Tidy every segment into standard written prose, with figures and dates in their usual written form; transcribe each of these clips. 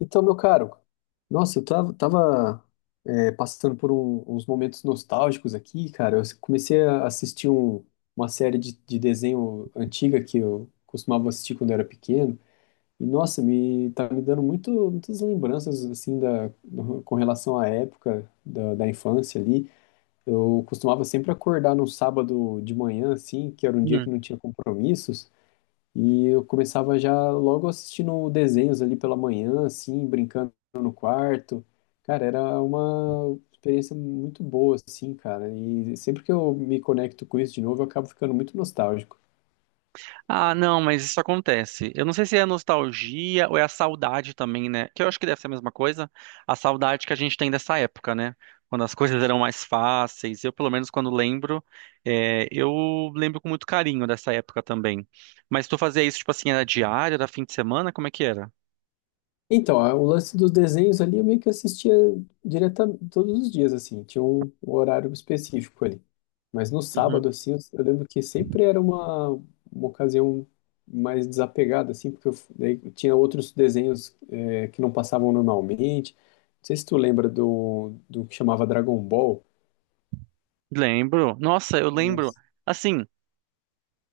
Então, meu caro, nossa, eu passando por uns momentos nostálgicos aqui, cara. Eu comecei a assistir uma série de desenho antiga que eu costumava assistir quando eu era pequeno. E, nossa, me tá me dando muitas lembranças, assim, com relação à época da infância ali. Eu costumava sempre acordar num sábado de manhã, assim, que era um dia que Hum. não tinha compromissos. E eu começava já logo assistindo desenhos ali pela manhã, assim, brincando no quarto. Cara, era uma experiência muito boa, assim, cara. E sempre que eu me conecto com isso de novo, eu acabo ficando muito nostálgico. Ah, não, mas isso acontece. Eu não sei se é a nostalgia ou é a saudade também, né? Que eu acho que deve ser a mesma coisa. A saudade que a gente tem dessa época, né? Quando as coisas eram mais fáceis. Eu, pelo menos, quando lembro, eu lembro com muito carinho dessa época também. Mas tu fazia isso, tipo assim, era diário, era fim de semana? Como é que era? Então, o lance dos desenhos ali, eu meio que assistia diretamente todos os dias, assim, tinha um horário específico ali. Mas no Uhum. sábado, assim, eu lembro que sempre era uma ocasião mais desapegada, assim, porque eu, daí tinha outros desenhos que não passavam normalmente. Não sei se tu lembra do que chamava Dragon Ball. Lembro. Nossa, eu lembro. Nossa, Assim.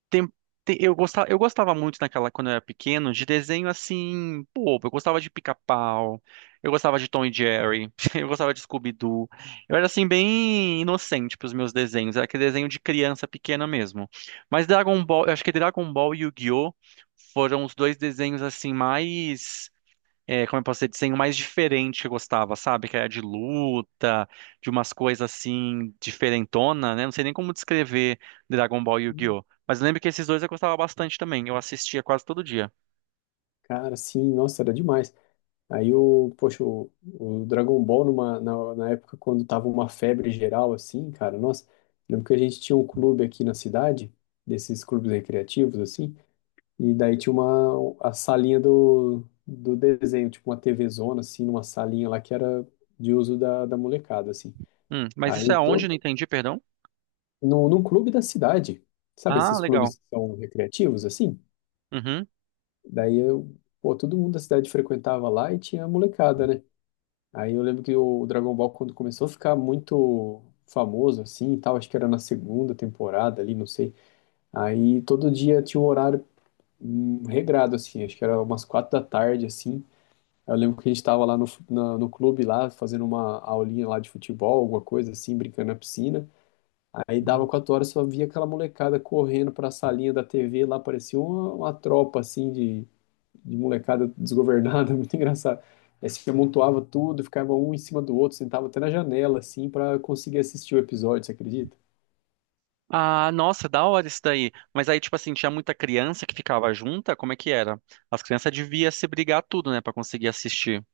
tem- eu gostava muito naquela, quando eu era pequeno, de desenho assim, pô, eu gostava de Pica-Pau, eu gostava de Tom e Jerry, eu gostava de Scooby-Doo. Eu era assim, bem inocente pros meus desenhos, era aquele desenho de criança pequena mesmo. Mas Dragon Ball, eu acho que Dragon Ball e Yu-Gi-Oh! Foram os dois desenhos assim mais como eu posso dizer, desenho mais diferente que eu gostava, sabe? Que era de luta, de umas coisas assim, diferentona, né? Não sei nem como descrever Dragon Ball e Yu-Gi-Oh! Mas eu lembro que esses dois eu gostava bastante também, eu assistia quase todo dia. cara, sim, nossa, era demais. Aí poxa, o Dragon Ball na época quando tava uma febre geral assim, cara, nossa, lembro que a gente tinha um clube aqui na cidade, desses clubes recreativos assim, e daí tinha uma a salinha do desenho, tipo uma TV zona assim, numa salinha lá que era de uso da molecada assim. Mas isso Aí é todo aonde? Não entendi, perdão? no, num clube da cidade. Sabe Ah, esses legal. clubes que são recreativos assim? Uhum. Daí eu, pô, todo mundo da cidade frequentava lá e tinha a molecada, né? Aí eu lembro que o Dragon Ball, quando começou a ficar muito famoso, assim, e tal, acho que era na segunda temporada ali, não sei. Aí todo dia tinha um horário regrado, assim, acho que era umas 4 da tarde, assim. Eu lembro que a gente tava lá no clube, lá, fazendo uma aulinha lá de futebol, alguma coisa assim, brincando na piscina. Aí dava Uhum. 4 horas, só via aquela molecada correndo pra salinha da TV, lá parecia uma tropa, assim, de molecada desgovernada, muito engraçado. Aí se amontoava tudo, ficava um em cima do outro, sentava até na janela, assim, pra conseguir assistir o episódio, você acredita? Ah, nossa, da hora isso daí. Mas aí, tipo assim, tinha muita criança que ficava junta? Como é que era? As crianças deviam se brigar tudo, né, pra conseguir assistir.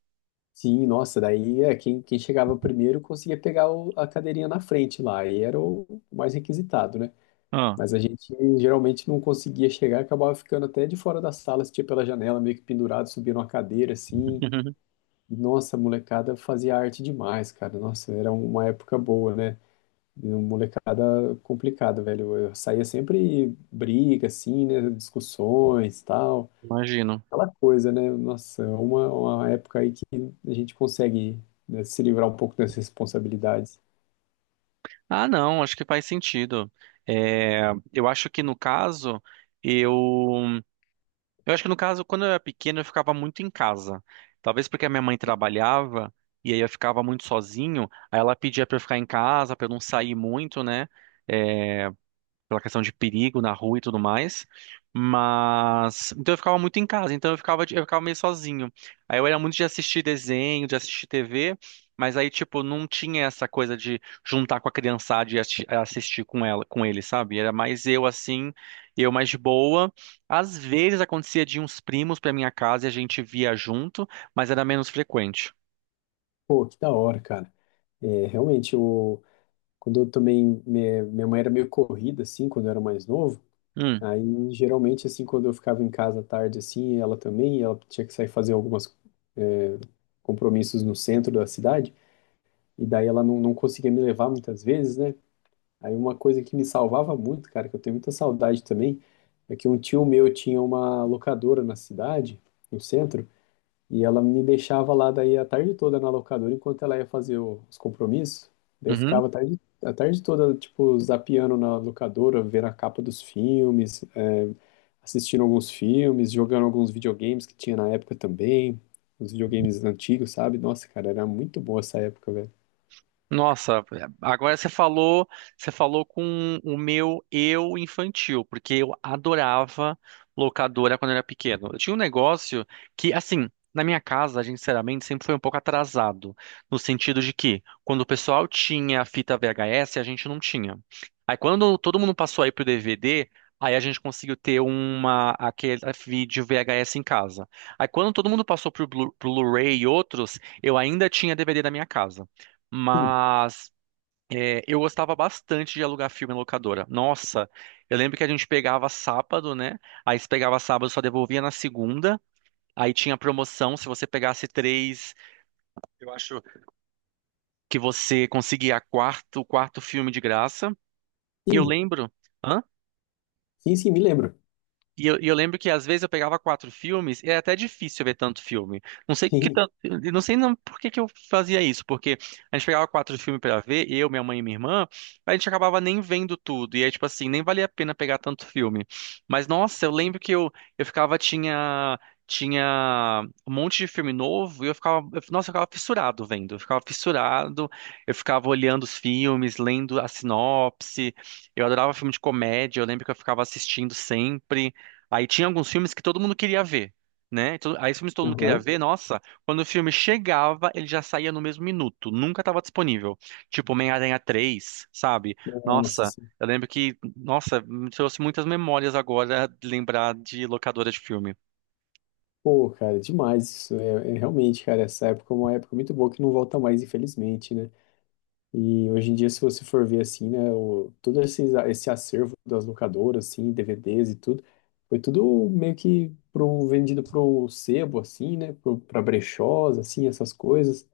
Sim, nossa, daí quem chegava primeiro conseguia pegar a cadeirinha na frente lá, e era o mais requisitado, né? Ah, Mas a gente geralmente não conseguia chegar, acabava ficando até de fora da sala, assistia pela janela, meio que pendurado, subia numa cadeira, assim. E, nossa, a molecada fazia arte demais, cara. Nossa, era uma época boa, né? E uma molecada complicada, velho. Eu saía sempre briga, assim, né? Discussões, tal. imagino. Aquela coisa, né? Nossa, é uma, época aí que a gente consegue, né, se livrar um pouco das responsabilidades. Ah, não, acho que faz sentido. É, eu acho que no caso, eu, eu acho que no caso, quando eu era pequeno, eu ficava muito em casa. Talvez porque a minha mãe trabalhava e aí eu ficava muito sozinho, aí ela pedia pra eu ficar em casa, pra eu não sair muito, né? Pela questão de perigo na rua e tudo mais. Mas então eu ficava muito em casa, então eu ficava meio sozinho. Aí eu era muito de assistir desenho, de assistir TV, mas aí tipo não tinha essa coisa de juntar com a criançada e assistir com ela, com ele, sabe? Era mais eu assim, eu mais de boa. Às vezes acontecia de uns primos pra minha casa e a gente via junto, mas era menos frequente. Pô, que da hora, cara. É, realmente, eu, quando eu também. Minha mãe era meio corrida, assim, quando eu era mais novo. Hum, Aí, geralmente, assim, quando eu ficava em casa à tarde, assim, ela também, ela tinha que sair fazer algumas, é, compromissos no centro da cidade. E daí ela não conseguia me levar muitas vezes, né? Aí uma coisa que me salvava muito, cara, que eu tenho muita saudade também, é que um tio meu tinha uma locadora na cidade, no centro, e ela me deixava lá daí a tarde toda na locadora enquanto ela ia fazer os compromissos. Daí eu uhum. ficava a tarde toda, tipo, zapeando na locadora, vendo a capa dos filmes, assistindo alguns filmes, jogando alguns videogames que tinha na época também, os videogames antigos, sabe? Nossa, cara, era muito boa essa época, velho. Nossa, agora você falou com o meu eu infantil, porque eu adorava locadora quando eu era pequeno. Eu tinha um negócio que, assim, na minha casa, a gente sinceramente sempre foi um pouco atrasado, no sentido de que quando o pessoal tinha a fita VHS, a gente não tinha. Aí quando todo mundo passou aí pro DVD, aí a gente conseguiu ter uma, aquele vídeo VHS em casa. Aí quando todo mundo passou pro Blu-ray e outros, eu ainda tinha DVD na minha casa. Sim, Mas eu gostava bastante de alugar filme em locadora. Nossa, eu lembro que a gente pegava sábado, né? Aí se pegava sábado, só devolvia na segunda. Aí tinha promoção, se você pegasse três, eu acho que você conseguia quarto, o quarto filme de graça. E eu sim, lembro. Hã? sim, sim, me lembro. E eu lembro que às vezes eu pegava quatro filmes, e era até difícil ver tanto filme. Não sei que Sim. tanto, eu não sei não por que que eu fazia isso, porque a gente pegava quatro filmes pra ver, eu, minha mãe e minha irmã, a gente acabava nem vendo tudo. E aí, tipo assim, nem valia a pena pegar tanto filme. Mas nossa, eu lembro que eu ficava, tinha, tinha um monte de filme novo, e nossa, eu ficava fissurado vendo. Eu ficava fissurado, eu ficava olhando os filmes, lendo a sinopse. Eu adorava filme de comédia, eu lembro que eu ficava assistindo sempre. Aí tinha alguns filmes que todo mundo queria ver, né? Aí os filmes que todo mundo queria Aham. ver, nossa, quando o filme chegava, ele já saía no mesmo minuto, nunca estava disponível. Tipo Homem-Aranha 3, sabe? Nossa, Nossa, sim. eu lembro que, nossa, me trouxe muitas memórias agora de lembrar de locadora de filme. Pô, cara, demais isso. É, realmente, cara, essa época é uma época muito boa que não volta mais, infelizmente, né? E hoje em dia, se você for ver assim, né, todo esse acervo das locadoras, assim, DVDs e tudo, foi tudo meio que vendido pro sebo, assim, né? Pra brechós, assim, essas coisas.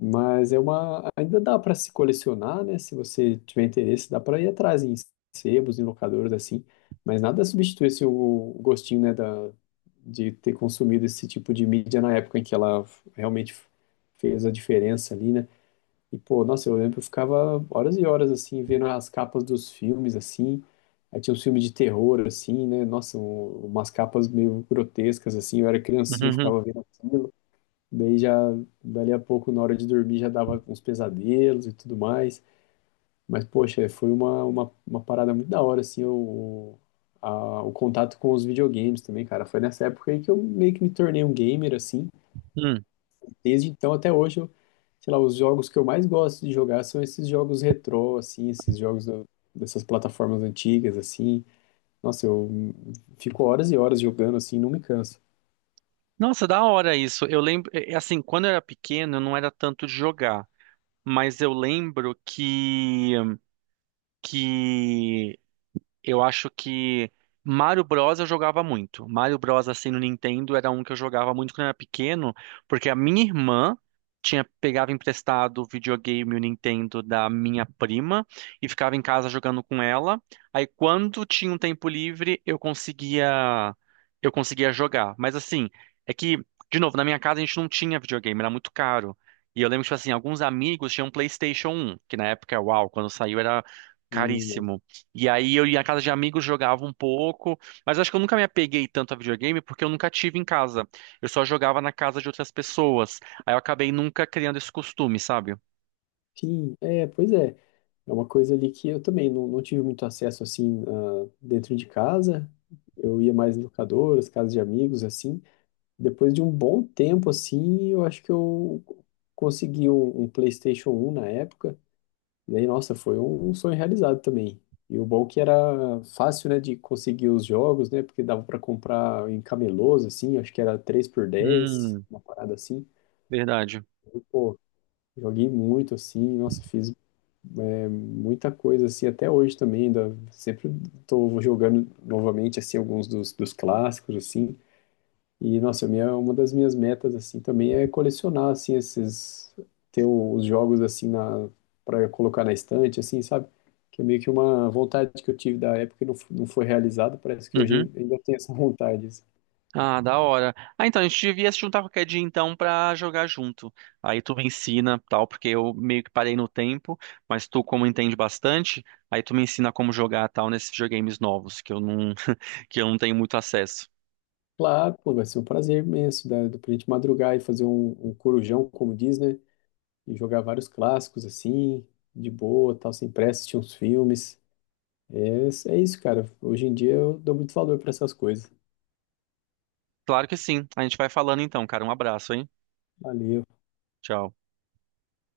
Mas é ainda dá para se colecionar, né? Se você tiver interesse, dá para ir atrás em sebos, em locadores assim. Mas nada substitui assim, o gostinho, né, de ter consumido esse tipo de mídia na época em que ela realmente fez a diferença ali, né? E pô, nossa, eu lembro que eu ficava horas e horas assim vendo as capas dos filmes assim. Aí tinha uns filmes de terror assim, né? Nossa, umas capas meio grotescas assim. Eu era criancinha, eu Uhum, ficava vendo aquilo. Daí já, dali a pouco, na hora de dormir, já dava uns pesadelos e tudo mais. Mas, poxa, foi uma, uma parada muito da hora, assim, o contato com os videogames também, cara. Foi nessa época aí que eu meio que me tornei um gamer, assim. uhum. Desde então até hoje, eu, sei lá, os jogos que eu mais gosto de jogar são esses jogos retrô, assim, esses jogos dessas plataformas antigas, assim. Nossa, eu fico horas e horas jogando, assim, não me canso. Nossa, da hora isso. Eu lembro, é assim, quando eu era pequeno, eu não era tanto de jogar, mas eu lembro que eu acho que Mario Bros eu jogava muito. Mario Bros assim no Nintendo era um que eu jogava muito quando eu era pequeno, porque a minha irmã tinha pegava emprestado o videogame e o Nintendo da minha prima e ficava em casa jogando com ela. Aí quando tinha um tempo livre, eu conseguia jogar. Mas assim, é que de novo, na minha casa a gente não tinha videogame, era muito caro. E eu lembro que, tipo assim, alguns amigos tinham PlayStation um que na época, uau, quando saiu era Hum, caríssimo. E aí eu ia à casa de amigos, jogava um pouco, mas acho que eu nunca me apeguei tanto a videogame porque eu nunca tive em casa. Eu só jogava na casa de outras pessoas. Aí eu acabei nunca criando esse costume, sabe? Sim, é, pois é. É uma coisa ali que eu também não tive muito acesso assim dentro de casa. Eu ia mais em locadoras, casas de amigos, assim. Depois de um bom tempo, assim, eu acho que eu consegui um PlayStation 1 na época. E aí, nossa, foi um sonho realizado também. E o bom é que era fácil, né, de conseguir os jogos, né, porque dava para comprar em camelôs, assim, acho que era 3 por 10 Hum, uma parada assim. verdade. E, pô, joguei muito, assim, nossa, fiz muita coisa, assim, até hoje também, ainda sempre estou jogando novamente, assim, alguns dos clássicos, assim, e, nossa, uma das minhas metas, assim, também é colecionar, assim, esses, ter os jogos, assim, para colocar na estante, assim, sabe? Que é meio que uma vontade que eu tive da época e não foi realizada, parece que Uhum. hoje ainda tenho essa vontade, assim. Ah, da hora. Ah, então a gente devia se juntar qualquer dia então pra jogar junto. Aí tu me ensina, tal, porque eu meio que parei no tempo, mas tu como entende bastante, aí tu me ensina como jogar tal nesses videogames novos que eu não que eu não tenho muito acesso. Claro, pô, vai ser um prazer imenso, da gente madrugar e fazer um corujão, como diz, né? E jogar vários clássicos assim, de boa, tal, sem pressa, assistir uns filmes. É, é, isso, cara. Hoje em dia eu dou muito valor para essas coisas. Claro que sim. A gente vai falando então, cara. Um abraço, hein? Valeu. Tchau.